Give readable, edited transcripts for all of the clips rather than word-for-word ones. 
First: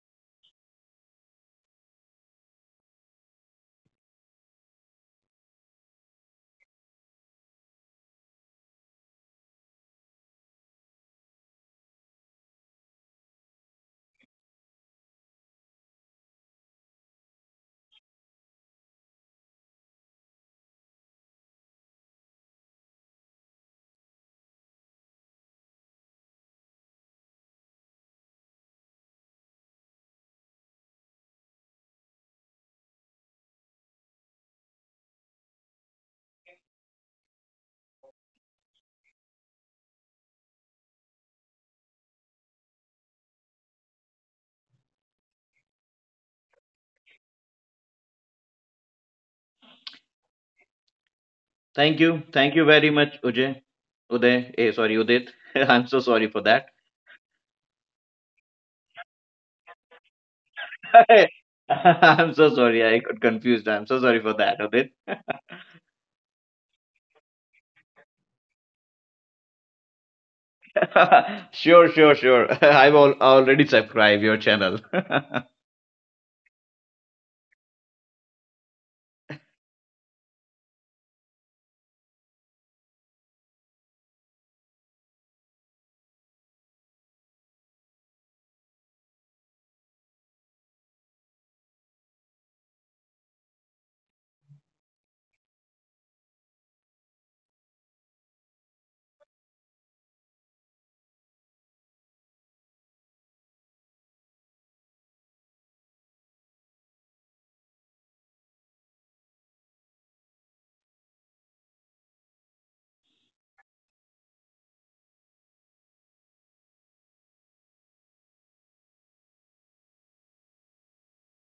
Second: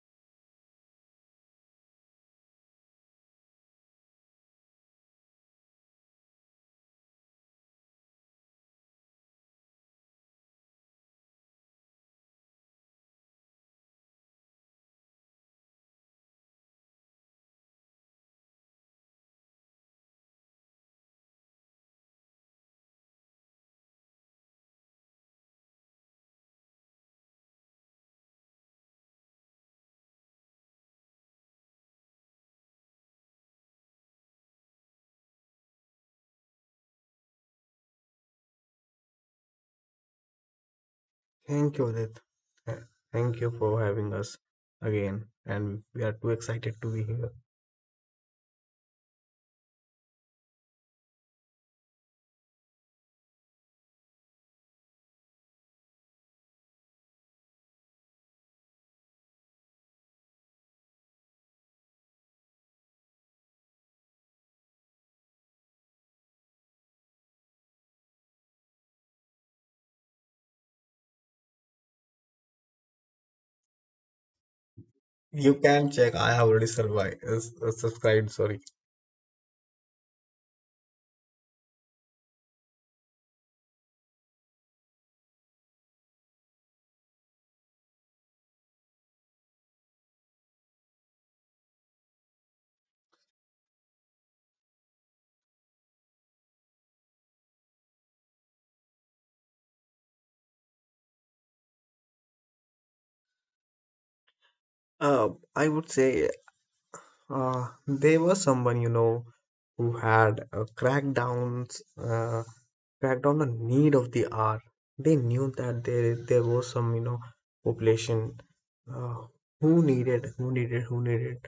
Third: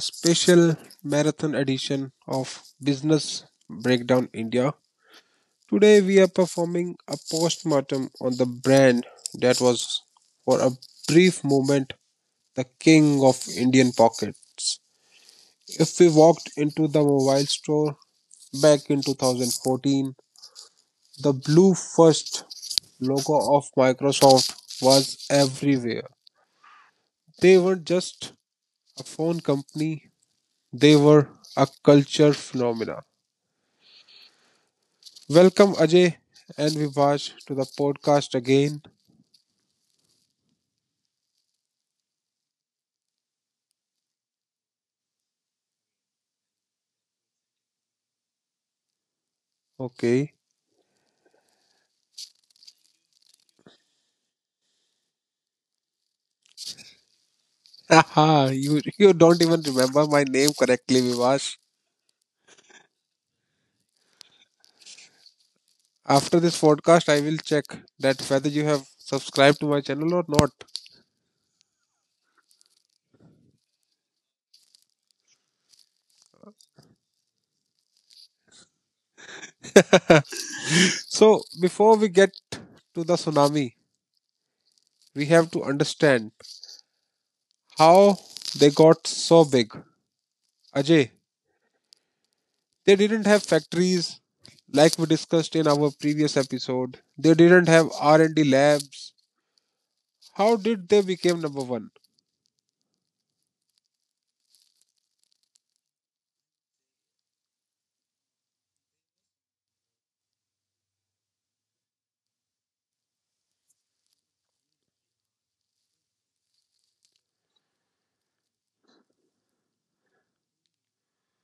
special marathon edition of Business Breakdown India. Today we are performing a postmortem on the brand that was for a brief moment the king of Indian pockets. If we walked into the mobile store back in 2014, the blue first logo of Microsoft was everywhere. They were just a phone company. They were a culture phenomena. Welcome, Ajay and Vibhash, to the podcast again. Thank you, Adit. Uh, Thank you for having us again, and we are too excited to be here. Okay. Thank you. Thank you very much, Ujay. Uday. Eh, sorry, Udit. I'm so sorry for that. Haha, you don't even remember my name correctly, Vibhash. I'm so sorry. I got confused. I'm so sorry for that, Udit. After this podcast, I will check that whether you have subscribed to my channel or not. Sure, sure, sure. Already subscribed your channel. You can check. I have already survived, subscribed. Sorry. So, before we get to the tsunami, we have to understand how they got so big. Ajay, they didn't have factories like we discussed in our previous episode. They didn't have R&D labs. How did they become number 1? Uh, I would say there was someone, you know, who had uh, cracked down the need of the hour. They knew that there was some, you know, population, uh, who needed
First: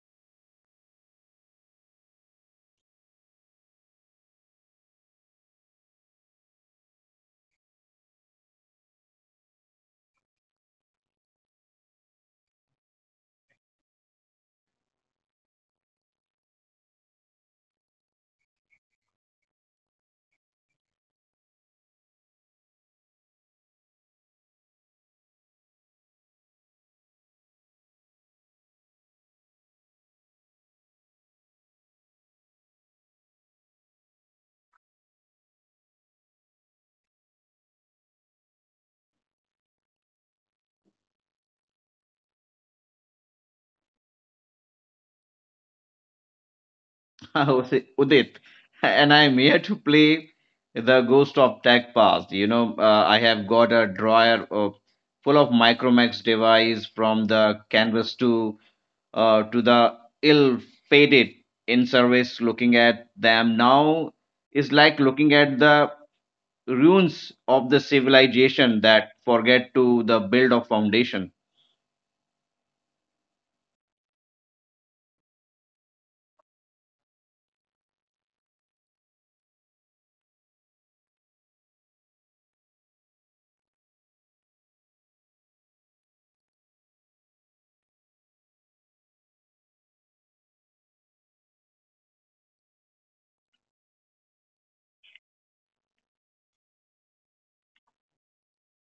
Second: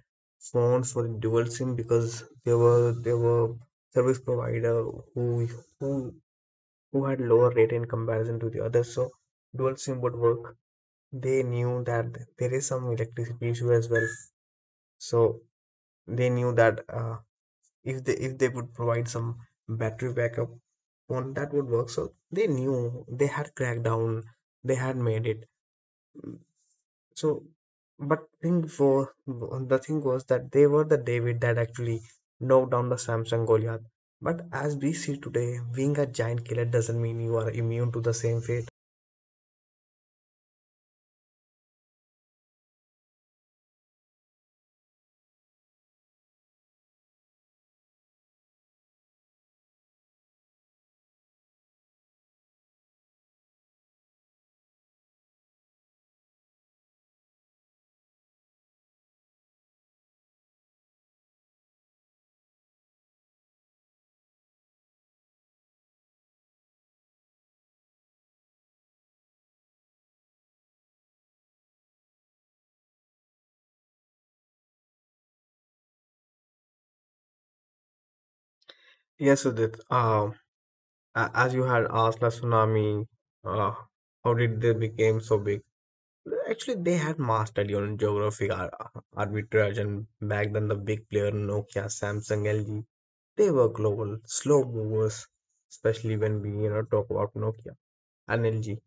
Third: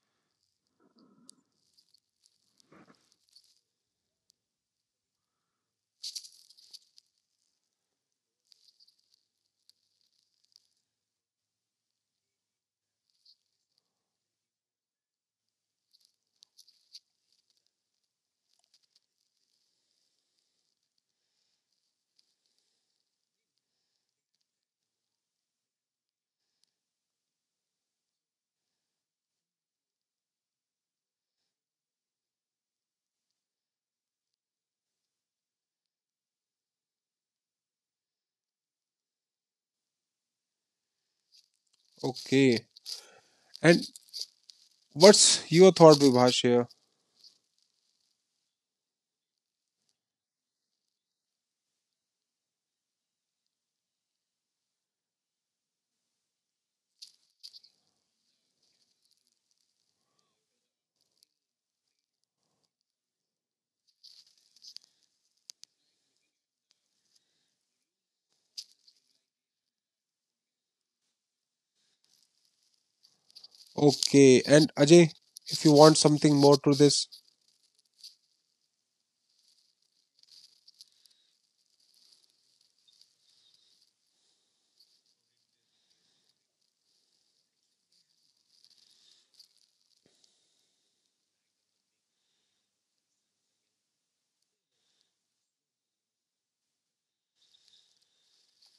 phones for dual SIM, because there were service provider who who who had lower rate in comparison to the others. So dual SIM would work. They knew that there is some electricity issue as well. So they knew that. If they would provide some battery backup, one that would work, so they knew they had cracked down, they had made it. Mm, so but thing was that they were the David that actually knocked down the Samsung Goliath. But as we see today, being a giant killer doesn't mean you are immune to the same fate. Okay. And what's your thought, Vibhash, here? Udit, and I'm here to play the Ghost of Tech past. I have got full of Micromax device from the Canvas to the ill fated in service. Looking at them now is like looking at the ruins of the civilization that forget to the build of foundation. Okay. And Ajay, if you want something more to this. Yes, Udit, as you had asked the tsunami, uh, how did they became so big? Actually, they had mastered, you know, geographic arbitrage, and back then the big player Nokia, Samsung, LG, they were global, slow movers. Especially when we, you know, talk about Nokia and LG,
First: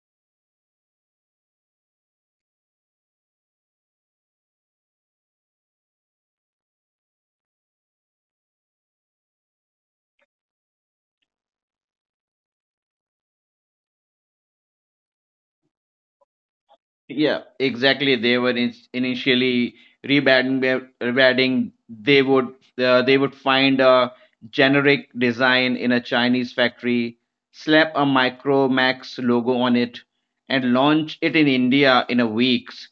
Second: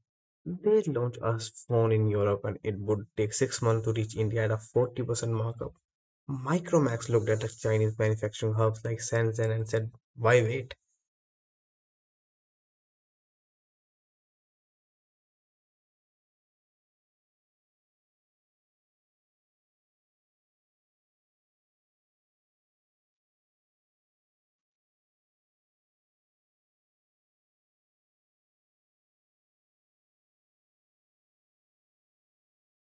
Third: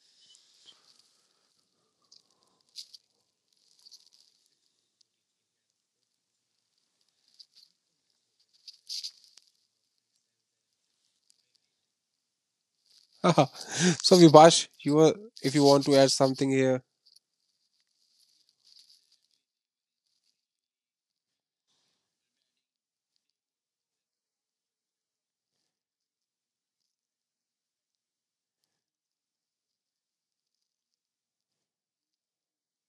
they launched a phone in Europe, and it would take 6 months to reach India at a 40% markup. Micromax looked at the Chinese manufacturing hubs like Shenzhen and said, "Why wait?" So Vibhash, you are, if you want to add something here. Yeah, exactly, they were initially rebadging. They would they would find a generic design in a Chinese factory, slap a MicroMax logo on it, and launch it in India in a weeks,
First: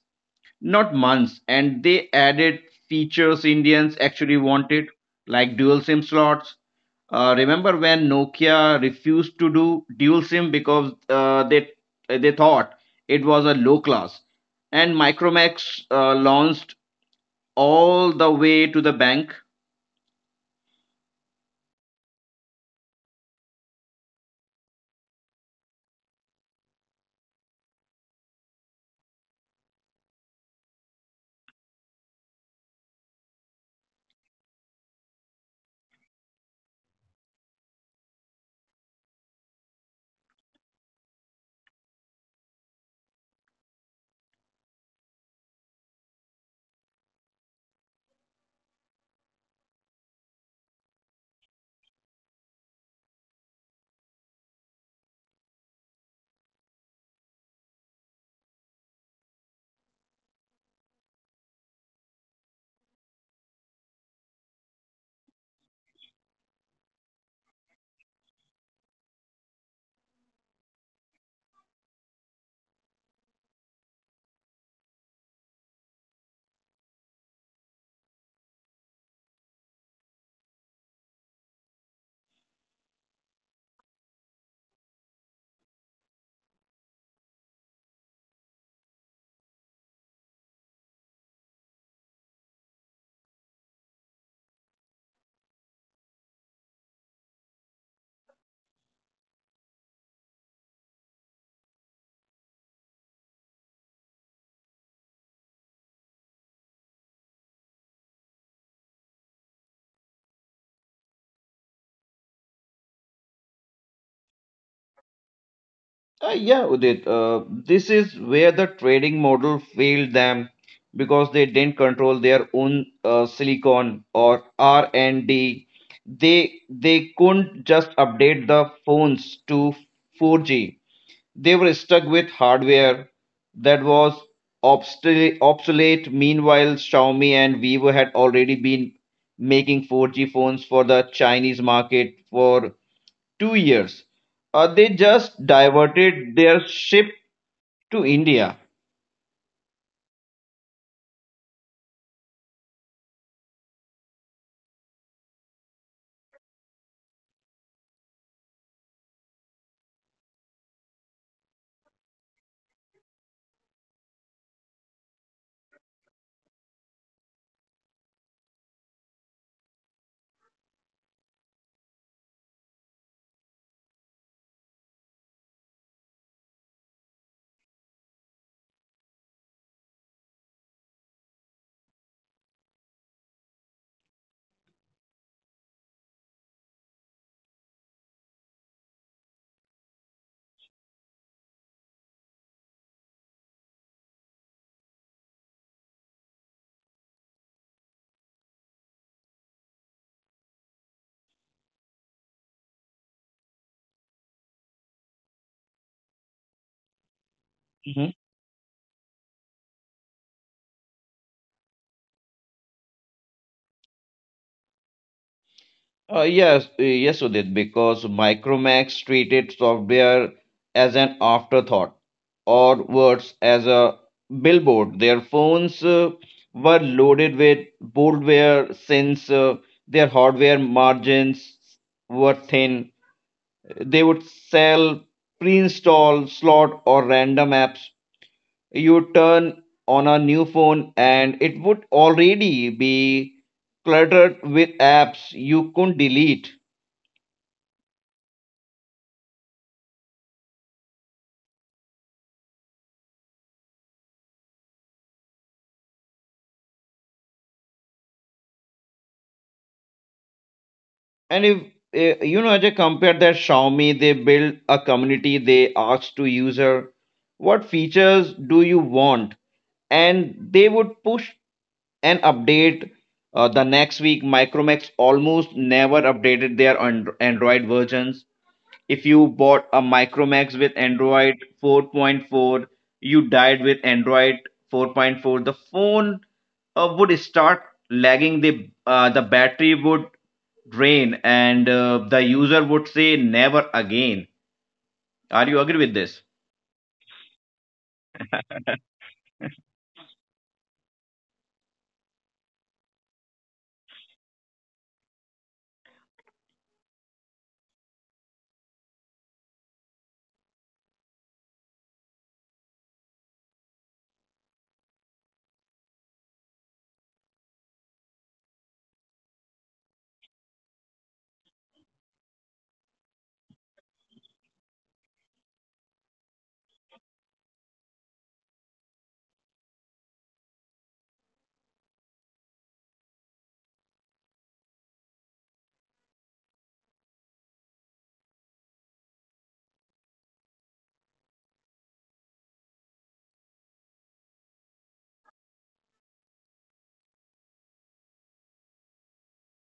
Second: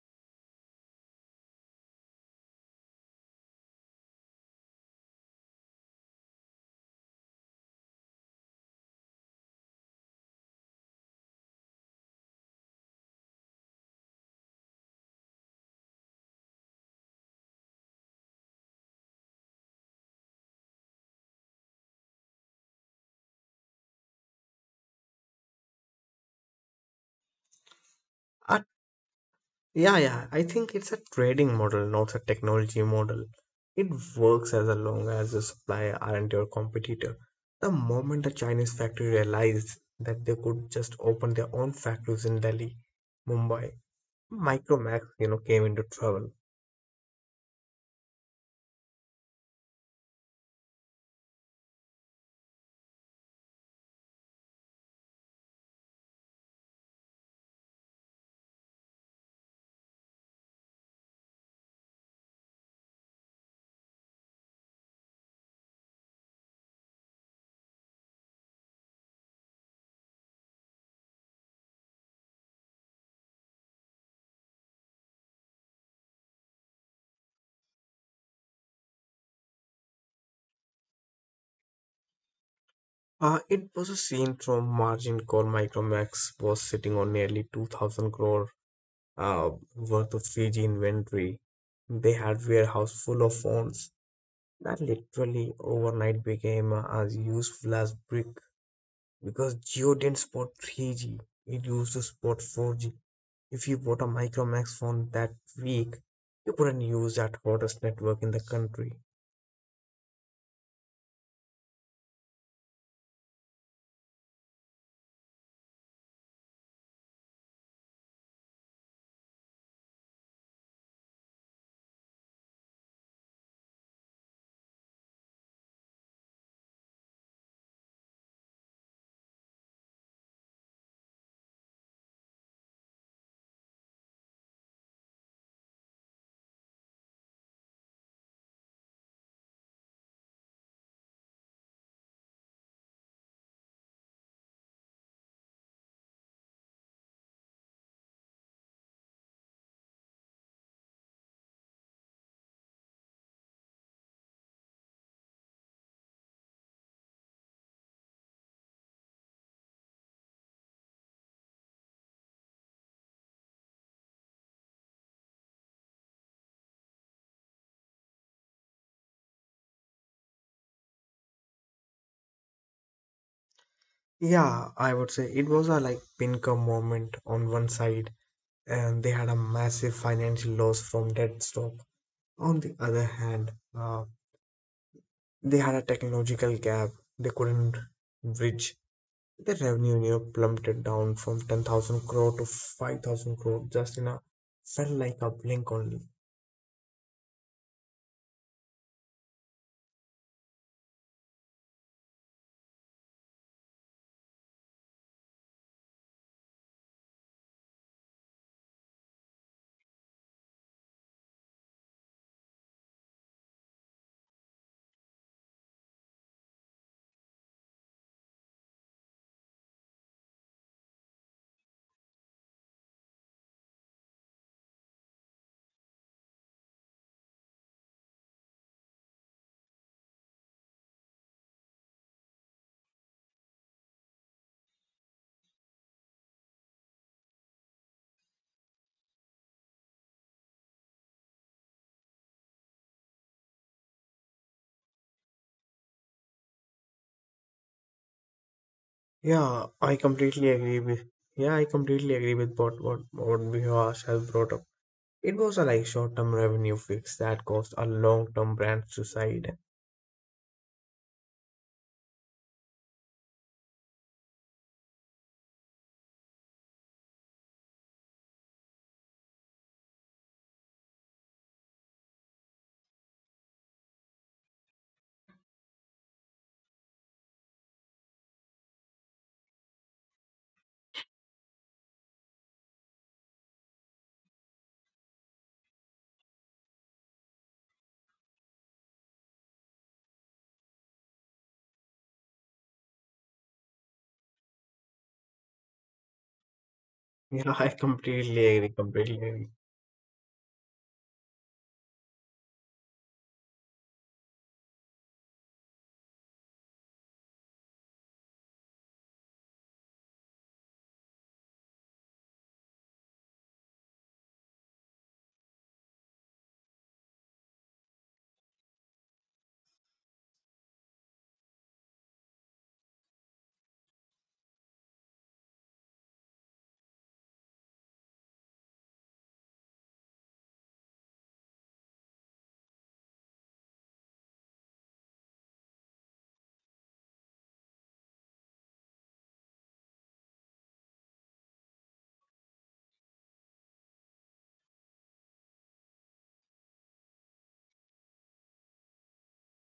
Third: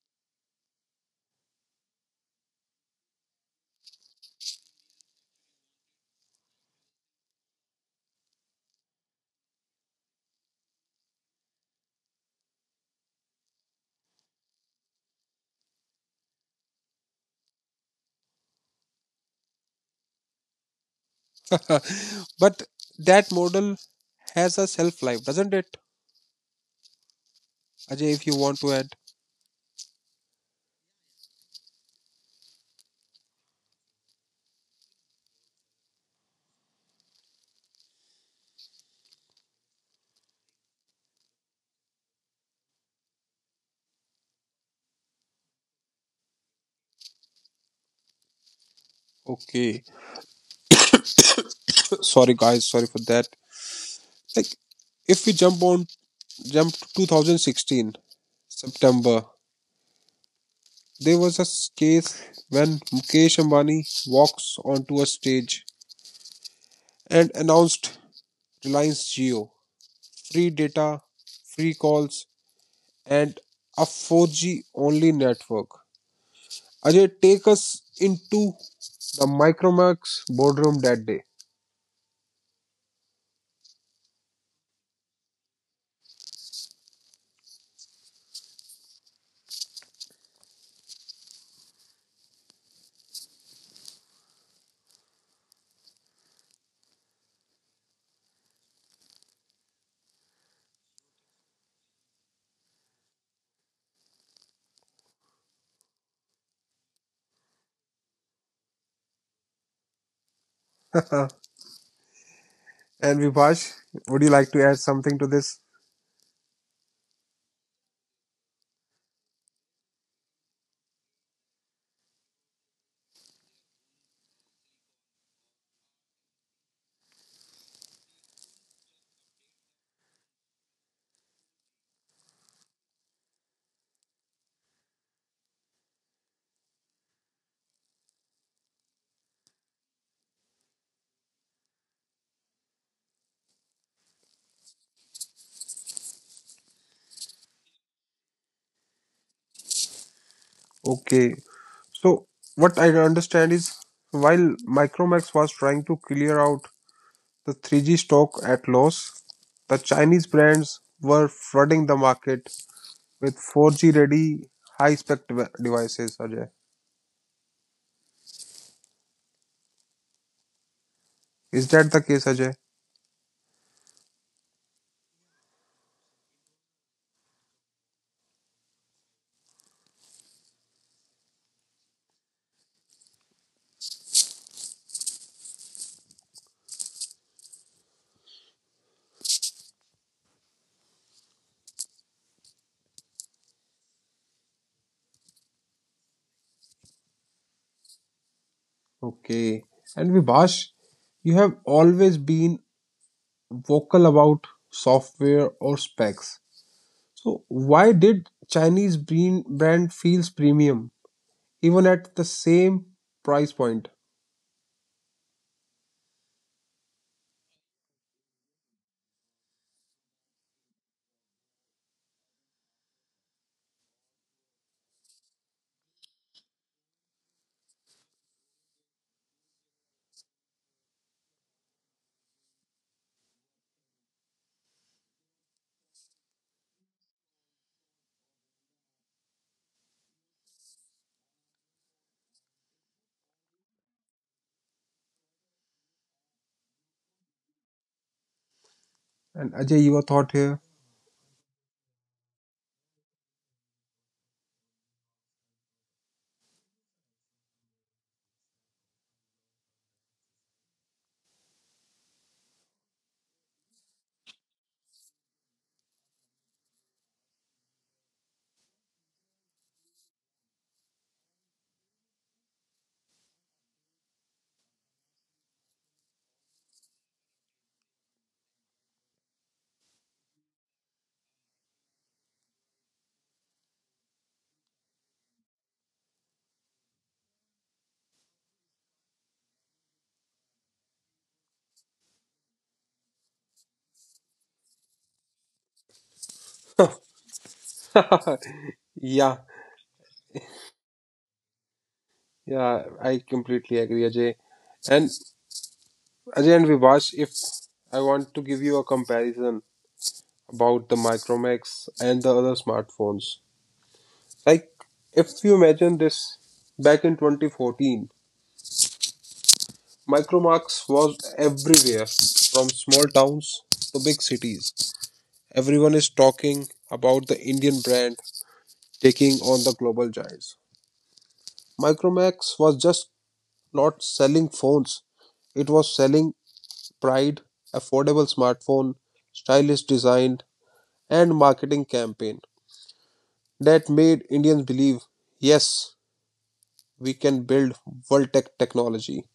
not months. And they added features Indians actually wanted, like dual SIM slots. Remember when Nokia refused to do dual SIM because they thought it was a low class, and Micromax launched all the way to the bank. But that model has a shelf life, doesn't it? Ajay, if you want Our to add. Yeah, yeah. I think it's a trading model, not a technology model. It works as long as the supplier aren't your competitor. The moment a Chinese factory realized that they could just open their own factories in Delhi, Mumbai, Micromax, you know, came into trouble. Okay. Sorry guys, sorry for that. Like if we jump to 2016 September. There was a case when Mukesh Ambani walks onto a stage and announced Reliance Jio, free data, free calls, and a 4G only network. Ajay, take us into the Micromax boardroom that day. It was a scene from Margin Call. Micromax was sitting on nearly 2,000 crore, uh, worth of Fiji inventory. They had warehouse full of phones that literally overnight became, as useful as brick, because Jio didn't support 3G, it used to support 4G. If you bought a Micromax phone that week, you couldn't use that hottest network in the country. And Vibhash, would you like to add something to this? Yeah, Udit, this is where the trading model failed them because they didn't control their own silicon or R&D. They couldn't just update the phones to 4G. They were stuck with hardware that was obsolete. Meanwhile, Xiaomi and Vivo had already been making 4G phones for the Chinese market for 2 years. They just diverted their ship to India. Okay, so what I understand is while Micromax was trying to clear out the 3G stock at loss, the Chinese brands were flooding the market with 4G ready high spec devices, Ajay. Is that the case, Ajay? Yeah, I would say it was a like pinker moment on one side, and they had a massive financial loss from dead stock. On the other hand, uh, they had a technological gap they couldn't bridge. The revenue in Europe plummeted down from 10,000 crore to 5,000 crore, just in a felt like a blink only. Okay. And Vibhash, you have always been vocal about software or specs. So Mhm. why did Chinese brand feels premium even at the same price point? Yes, Udit, because Micromax treated software as an afterthought, or worse, as a billboard. Their phones were loaded with boldware since their hardware margins were thin. They would sell pre installed slot or random apps. You turn on a new phone and it would already be cluttered with apps you couldn't delete. Yeah, And I Ajay, your completely thought agree here? with yeah, I completely agree with what Vikas has brought up. It was a like short-term revenue fix that caused a long-term brand suicide. And if eh, you know, Ajay, compare that Xiaomi, they build a community, they ask to user, what features do you want? And they would push an update the next week. Micromax almost never updated Android versions. If you bought a Micromax with Android 4.4, you died with Android 4.4. The phone would start lagging. The battery would drain, and the user would say never again. Are you agree with this? Yeah, I completely agree, completely agree. Yeah, yeah, I completely agree, Ajay. And Ajay and Vibash, if I want to give you a comparison about the Micromax and the other smartphones, like if you imagine this back in 2014, Micromax was everywhere from small towns to big cities. Everyone is talking about the Indian brand taking on the global giants. Micromax was just not selling phones, it was selling pride, affordable smartphone, stylish design, and marketing campaign that made Indians believe, yes, we can build world tech technology.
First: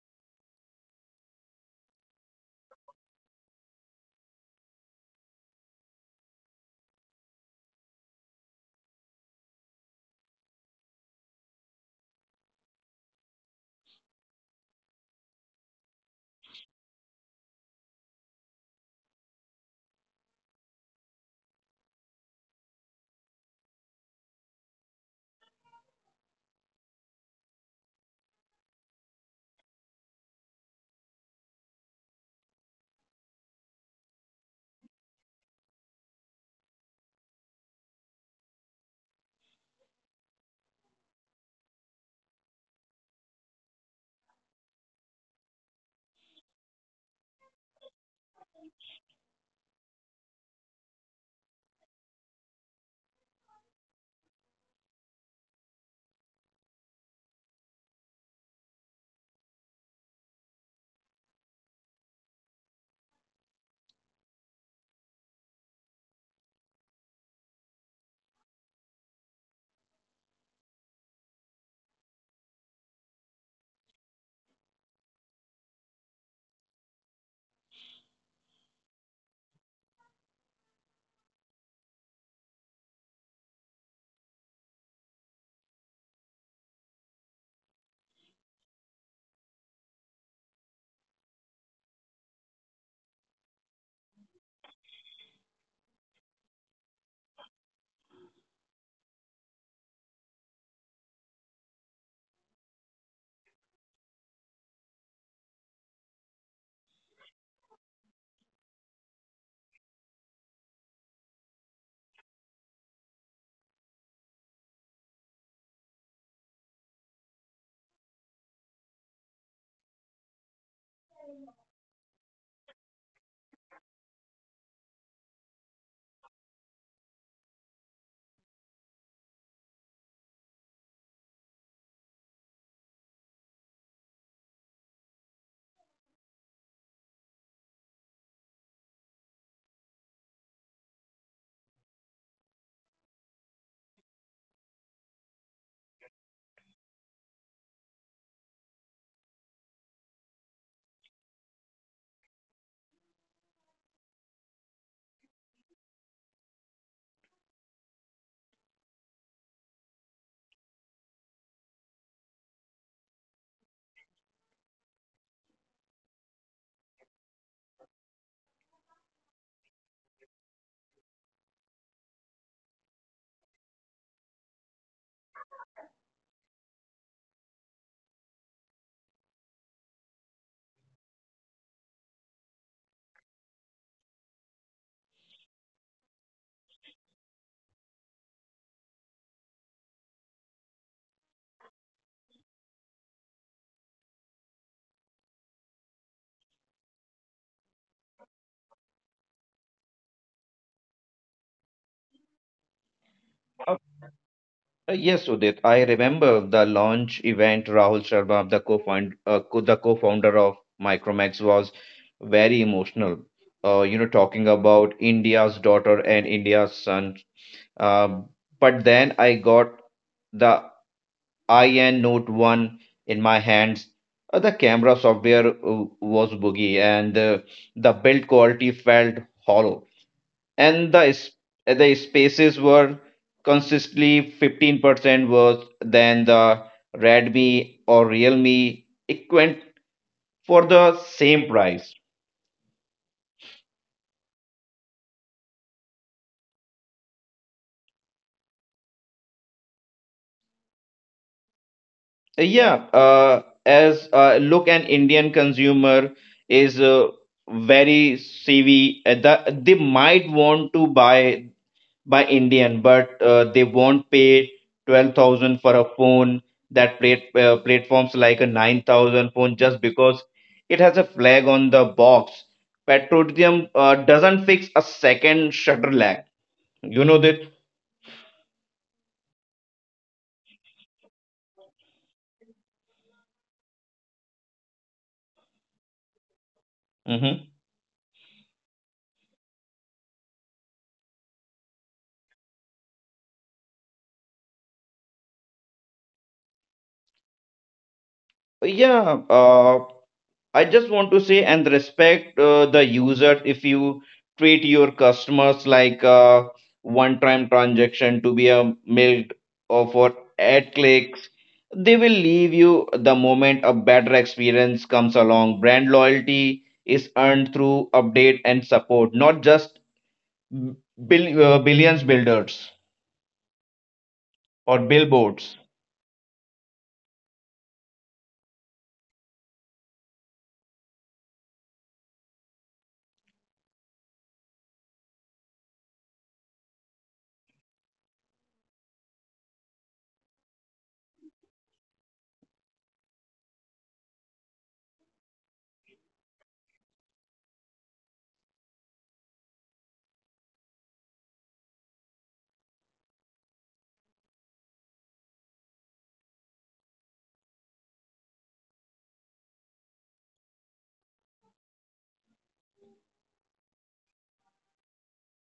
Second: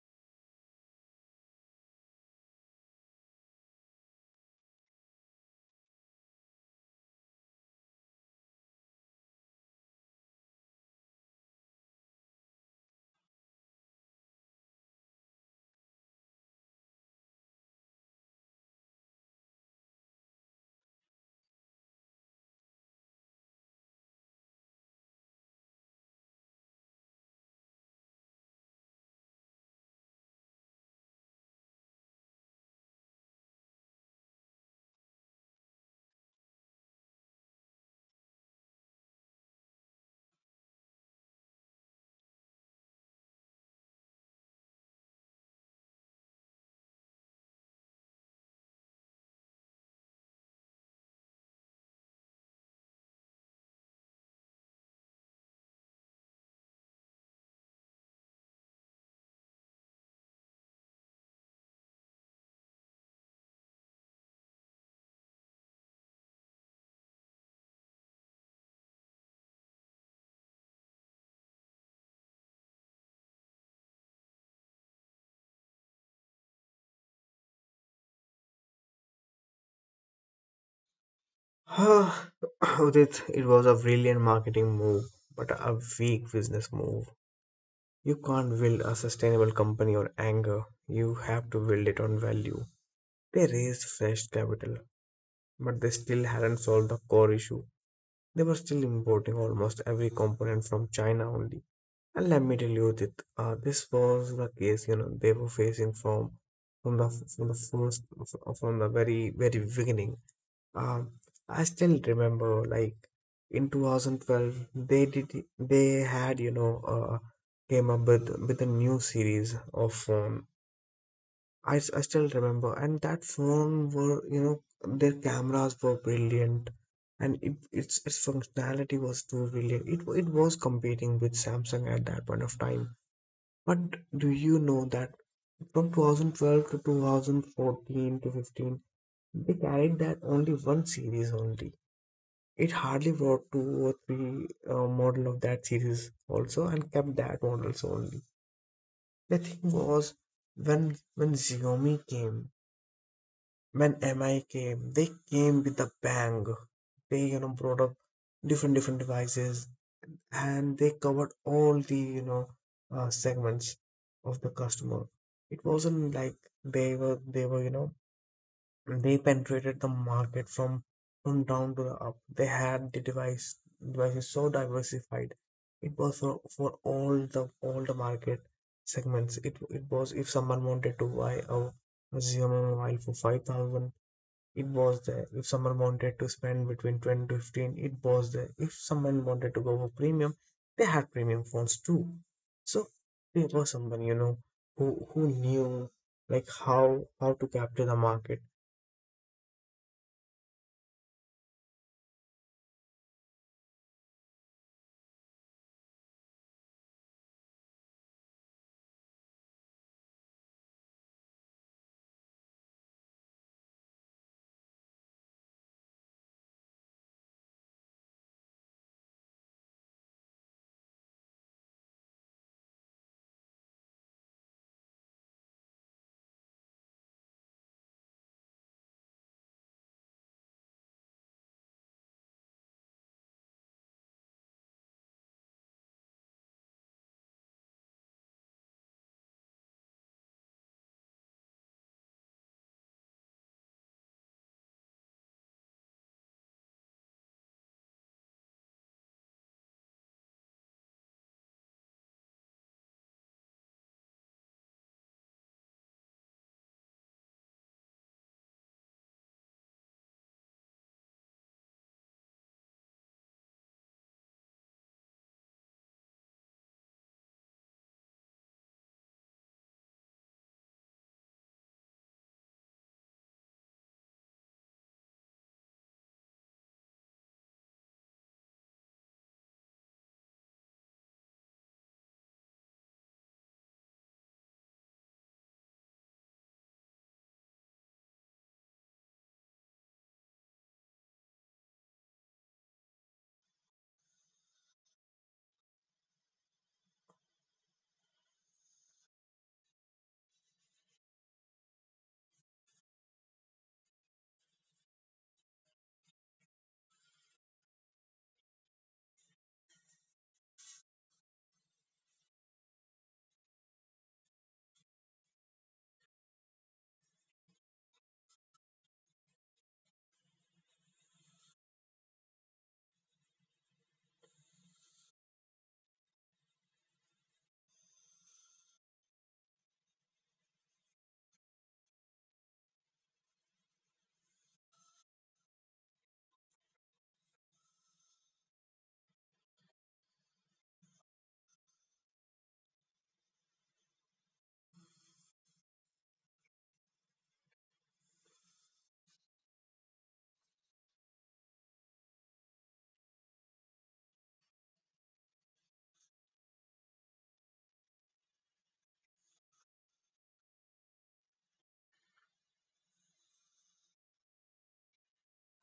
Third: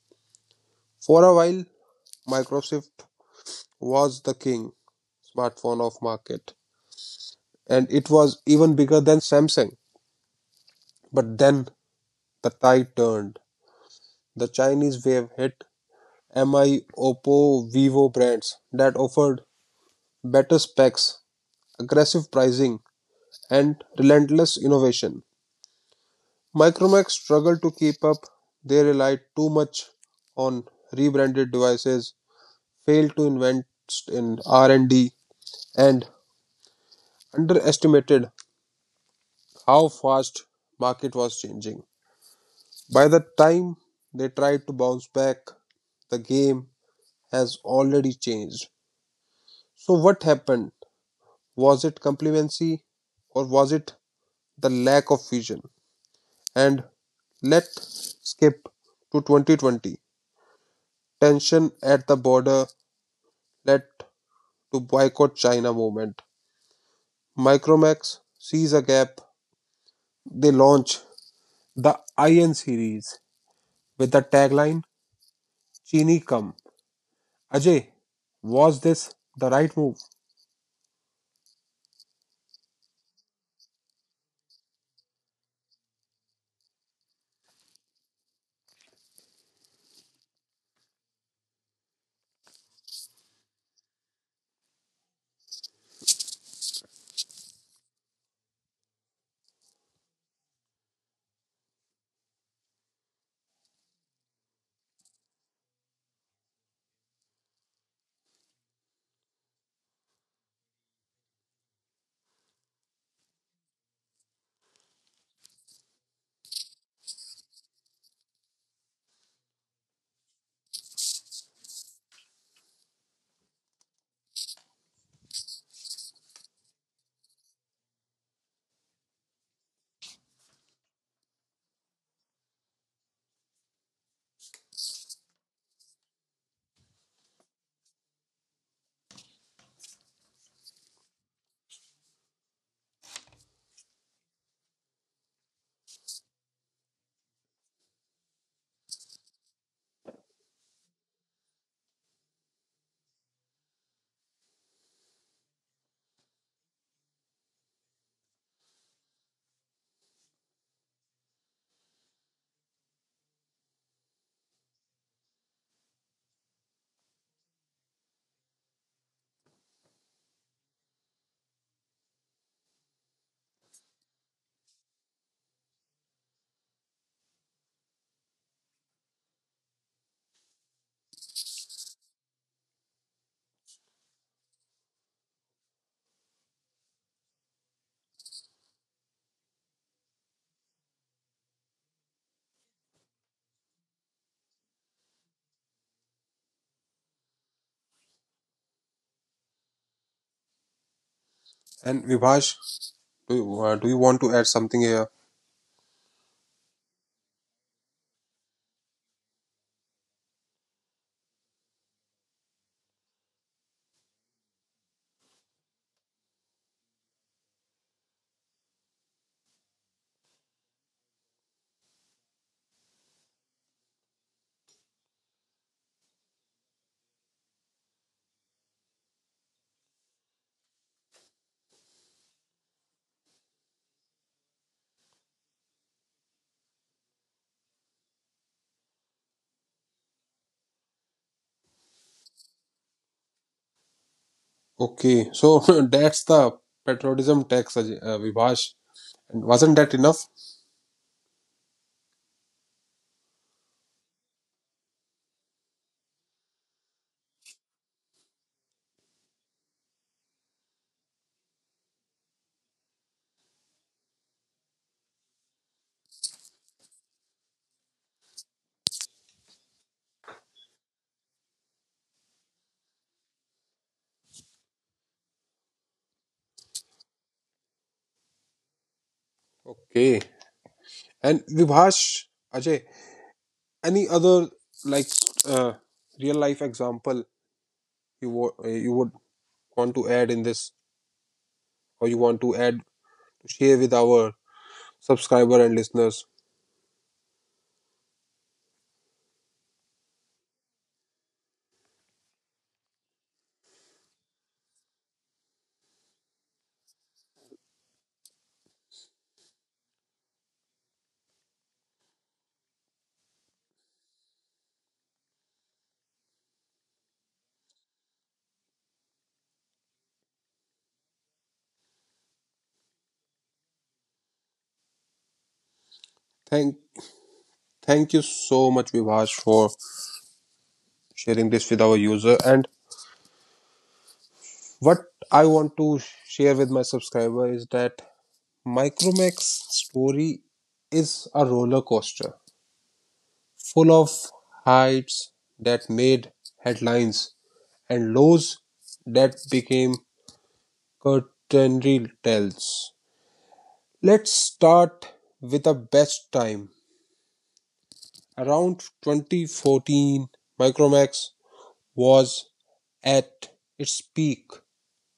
For a while, Microsoft was the king smartphone of market and it was even bigger than Samsung. But then the tide turned. The Chinese wave hit MI, Oppo, Vivo brands that offered better specs, aggressive pricing, and relentless innovation. Micromax struggled to keep up; they relied too much on rebranded devices, failed to invest in R&D, and underestimated how fast market was changing. By the time they tried to bounce back, the game has already changed. So what happened? Was it complacency or was it the lack of vision? And let's skip to 2020. Tension at the border led to boycott China movement. Micromax sees a gap. They launch the IN series with the tagline Chini Come. Ajay, was this the right move? Ah, Udit, it was a brilliant marketing move, but a weak business move. You can't build a sustainable company on anger. You have to build it on value. They raised fresh capital, but they still hadn't solved the core issue. They were still importing almost every component from China only. And let me tell you that, this was the case, you know, they were facing from the from the first from the very beginning. Um, I still remember, like, in 2012, they had, you know, came up with a new series of phone. I still remember. And that phone were, you know, their cameras were brilliant, and it, its functionality was too brilliant. It was competing with Samsung at that point of time. But do you know that from 2012 to 2014 to 15, they carried that only one series only. It hardly brought two or three model of that series also, and kept that models only. The thing was, when when Xiaomi came. When MI came, they came with a bang. They, you know, brought up different different devices, and they covered all the, you know, segments of the customer. It wasn't like they were, you know, they penetrated the market from down to the up. They had the devices so diversified. It was for all the market segments. It was, if someone wanted to buy a Xiaomi mobile for 5,000, it was there. If someone wanted to spend between 10 to 15, it was there. If someone wanted to go for premium, they had premium phones too. So there was someone, you know, who knew, like, how to capture the market. And Vibhash, do Uh, you, uh, do you want to add something Yes, here? Udit. I remember the launch event. Rahul Sharma, the co-founder of Micromax, was very emotional. Talking about India's daughter and India's son. Um, but then I got the IN Note 1 in my hands. The camera software was boogie, and the build quality felt hollow. And the spaces were consistently 15% worse than the Redmi or Realme equivalent for the same price. Okay, so that's the patriotism tax, Ajay, Vibhash. And wasn't that enough? Yeah, as Look, an Indian consumer is very savvy. They might want to buy Indian, but they won't pay 12,000 for a phone that platforms like a 9,000 phone just because it has a flag on the box. Petroleum doesn't fix a second shutter lag. You know that? Okay. And Vibhash, Ajay, any other, like, uh, real life hmm example you would want to add in this or you want to add to share with our subscriber and listeners. Yeah, I just want to say and respect the user. If you treat your customers like a one-time transaction to be a milked or for ad clicks, they will leave you the moment a better experience comes along. Brand loyalty is earned through update and support, not just billions builders or billboards. Thank thank you so much, Vivash, for sharing this with our user. And what I want to share with my subscriber is that Micromax story is a roller coaster full of heights that made headlines and lows that became curtain tales. Let's start with the best time. Around 2014, Micromax was at its peak.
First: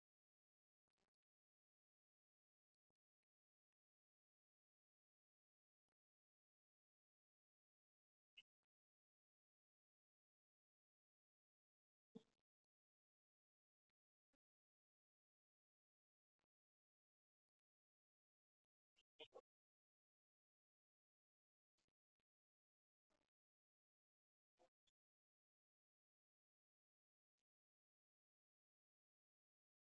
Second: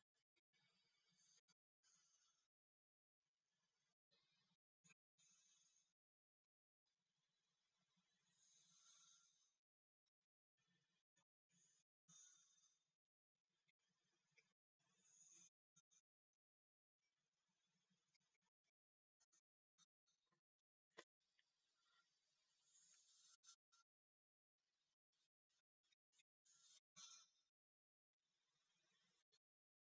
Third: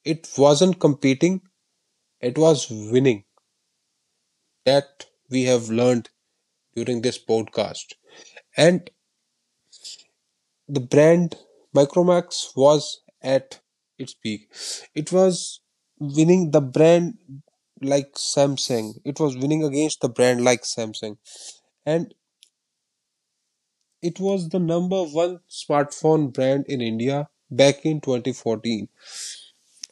It wasn't competing, it was winning. That we have learned during this podcast. And the brand Micromax was at its peak. It was winning the brand like Samsung. It was winning against the brand like Samsung. And it was the number one smartphone brand in India back in 2014.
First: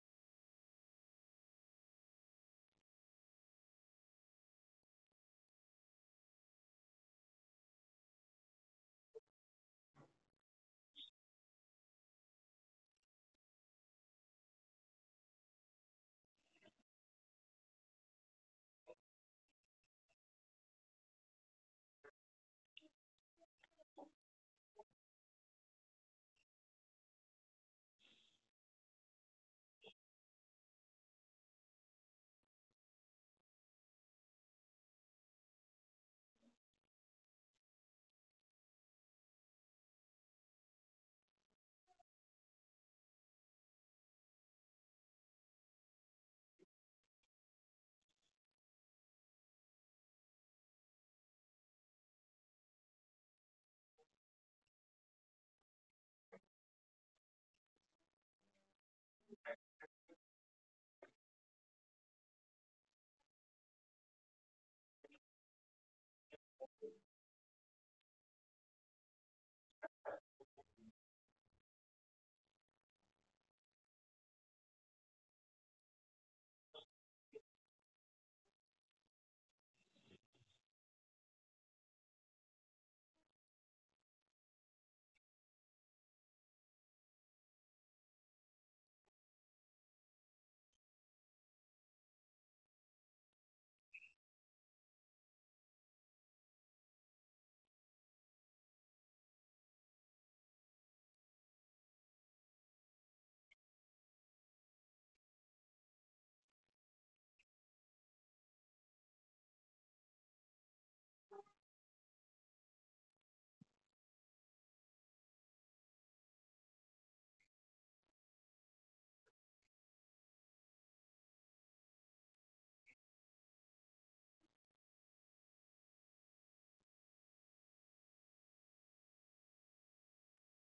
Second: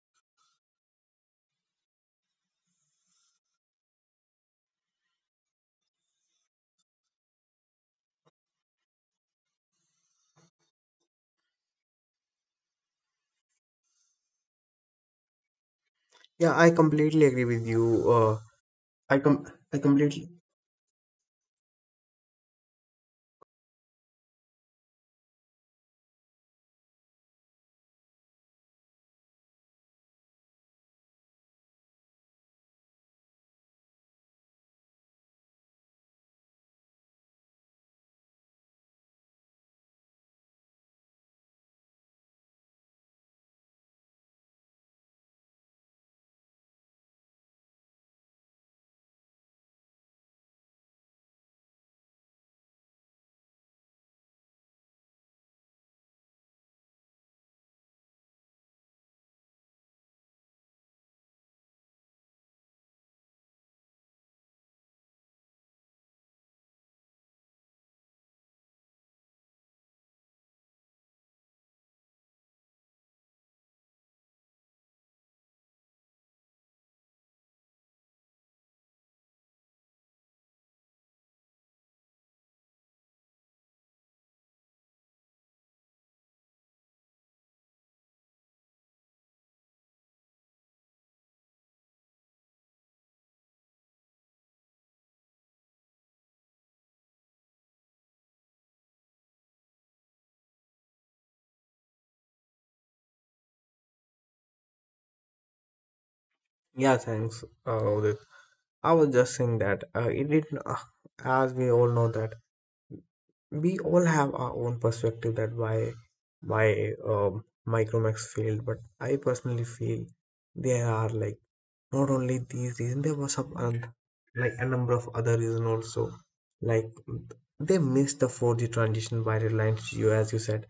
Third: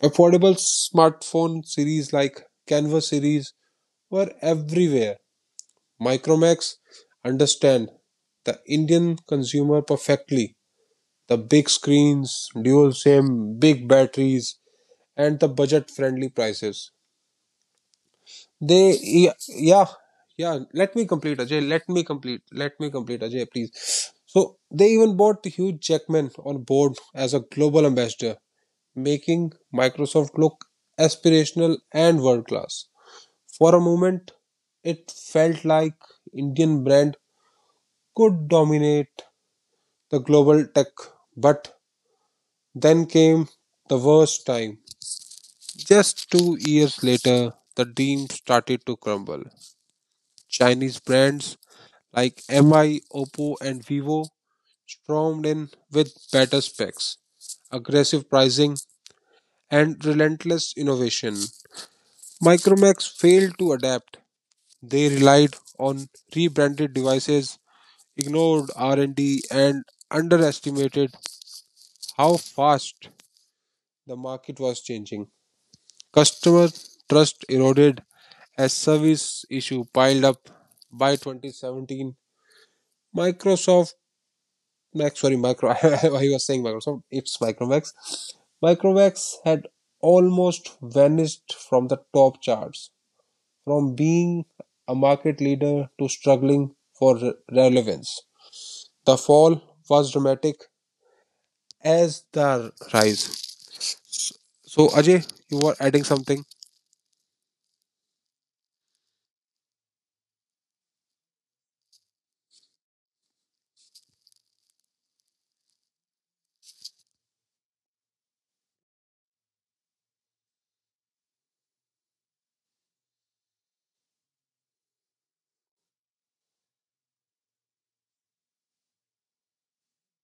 Affordable smartphone series like Canva series were everywhere. Micromax understand the Indian consumer perfectly. The big screens, dual SIM, big batteries, and the budget friendly Yeah, I prices. completely agree with you. Uh, They, I com yeah, I yeah, completely yeah. Let me complete, Ajay. Let me complete. Let me complete, Ajay, please. So they even brought Hugh Jackman on board as a global ambassador, making Microsoft look aspirational and world class. For a moment, it felt like Indian brand could dominate the global tech, but then came the worst time. Just 2 years later, the dream started to crumble. Chinese brands like MI, Oppo, and Vivo stormed in with better specs, aggressive pricing, and relentless innovation. Micromax failed to adapt. They relied on rebranded devices, ignored R&D, and D, and underestimated how fast the market was changing. Customer trust eroded as service issues piled up by 2017. Microsoft Mac, sorry, Micro. I was saying Microsoft. It's Micromax. Micromax had almost vanished from the top charts, from being a market leader to struggling for relevance. The fall was dramatic as the rise. So, Ajay, you were adding yeah, something? thanks, Udit. I was just saying that, it did. As we all know that, we all have our own perspective that why Micromax failed. But I personally feel, there are, like, not only these reasons, there was some like a number of other reasons also. Like, they missed the 4G transition by Reliance Jio, as you said,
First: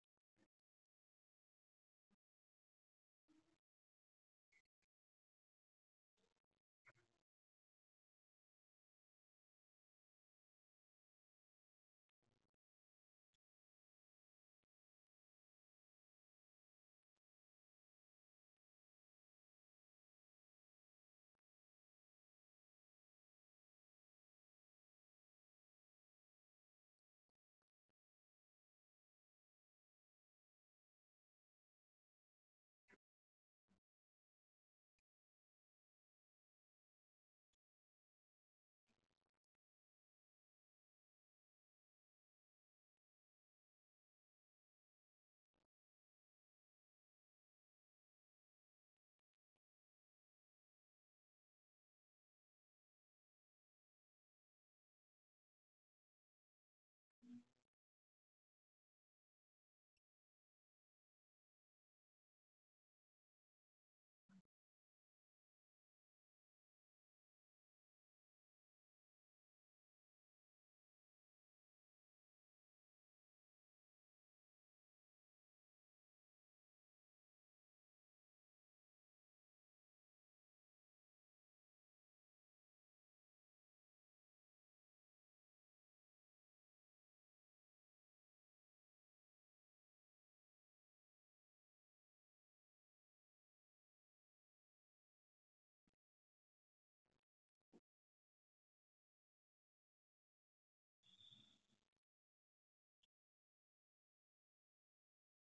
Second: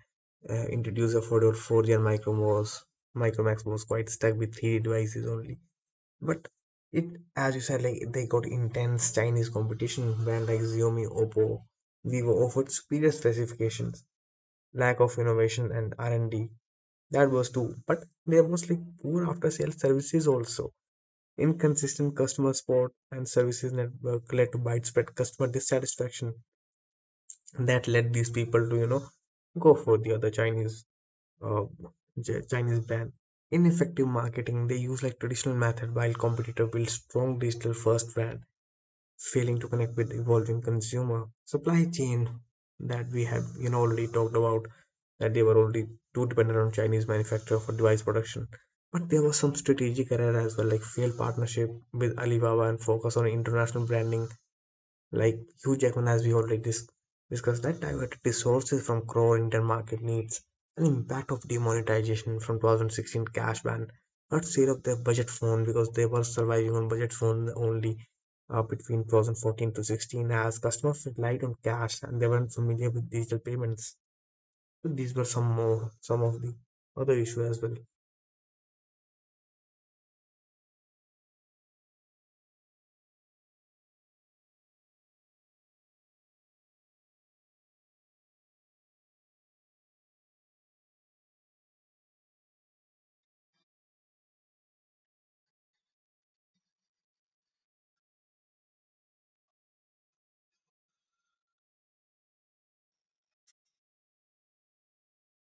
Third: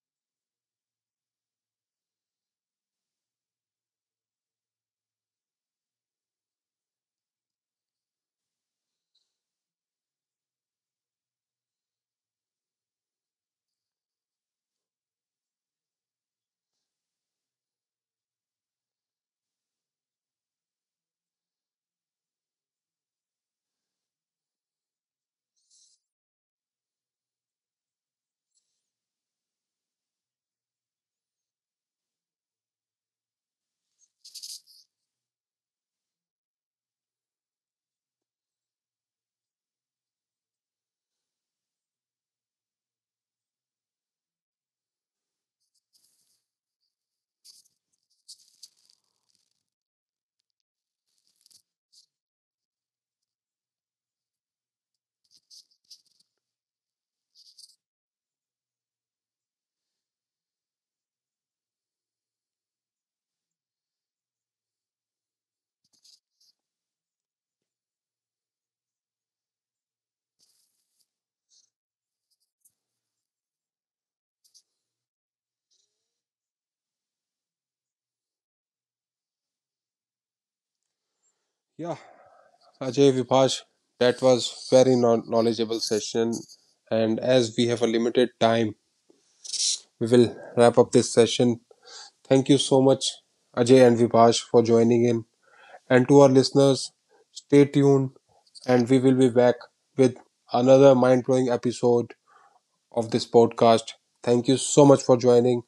introduced a 4G, and Micromax was quite stuck with three devices only. But, it, as you said, like they got intense Chinese competition when like Xiaomi, Oppo, Vivo offered superior specifications, lack of innovation and R&D. That was too. But there was, like, poor after sales services also. Inconsistent customer support and services network led to widespread customer dissatisfaction that led these people to, you know, go for the other uh, Chinese brand. In effective marketing, they use like traditional method while competitor build strong digital first brand, failing to connect with evolving consumer supply chain that we have, you know, already talked about, that they were already too dependent on Chinese manufacturer for device production. But there was some strategic error as well, like failed partnership with Alibaba and focus on international branding like Hugh Jackman, as we already discussed, that diverted resources from core Indian market needs. An impact of demonetization from 2016 cash ban, not sale of their budget phone because they were surviving on budget phone only, between 2014 to 16, as customers relied on cash and they weren't familiar with digital payments. So these were some more, some of the other issue as well. Yeah, Ajay Vibhash, that was very knowledgeable session, and as we have a limited time, we will wrap up this session. Thank you so much, Ajay and Vipash, for joining in. And to our listeners, stay tuned and we will be back with another mind blowing episode of this podcast. Thank you so much for joining.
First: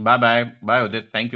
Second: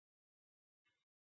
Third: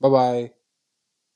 Bye bye. bye. Bye, Udit. Thank you.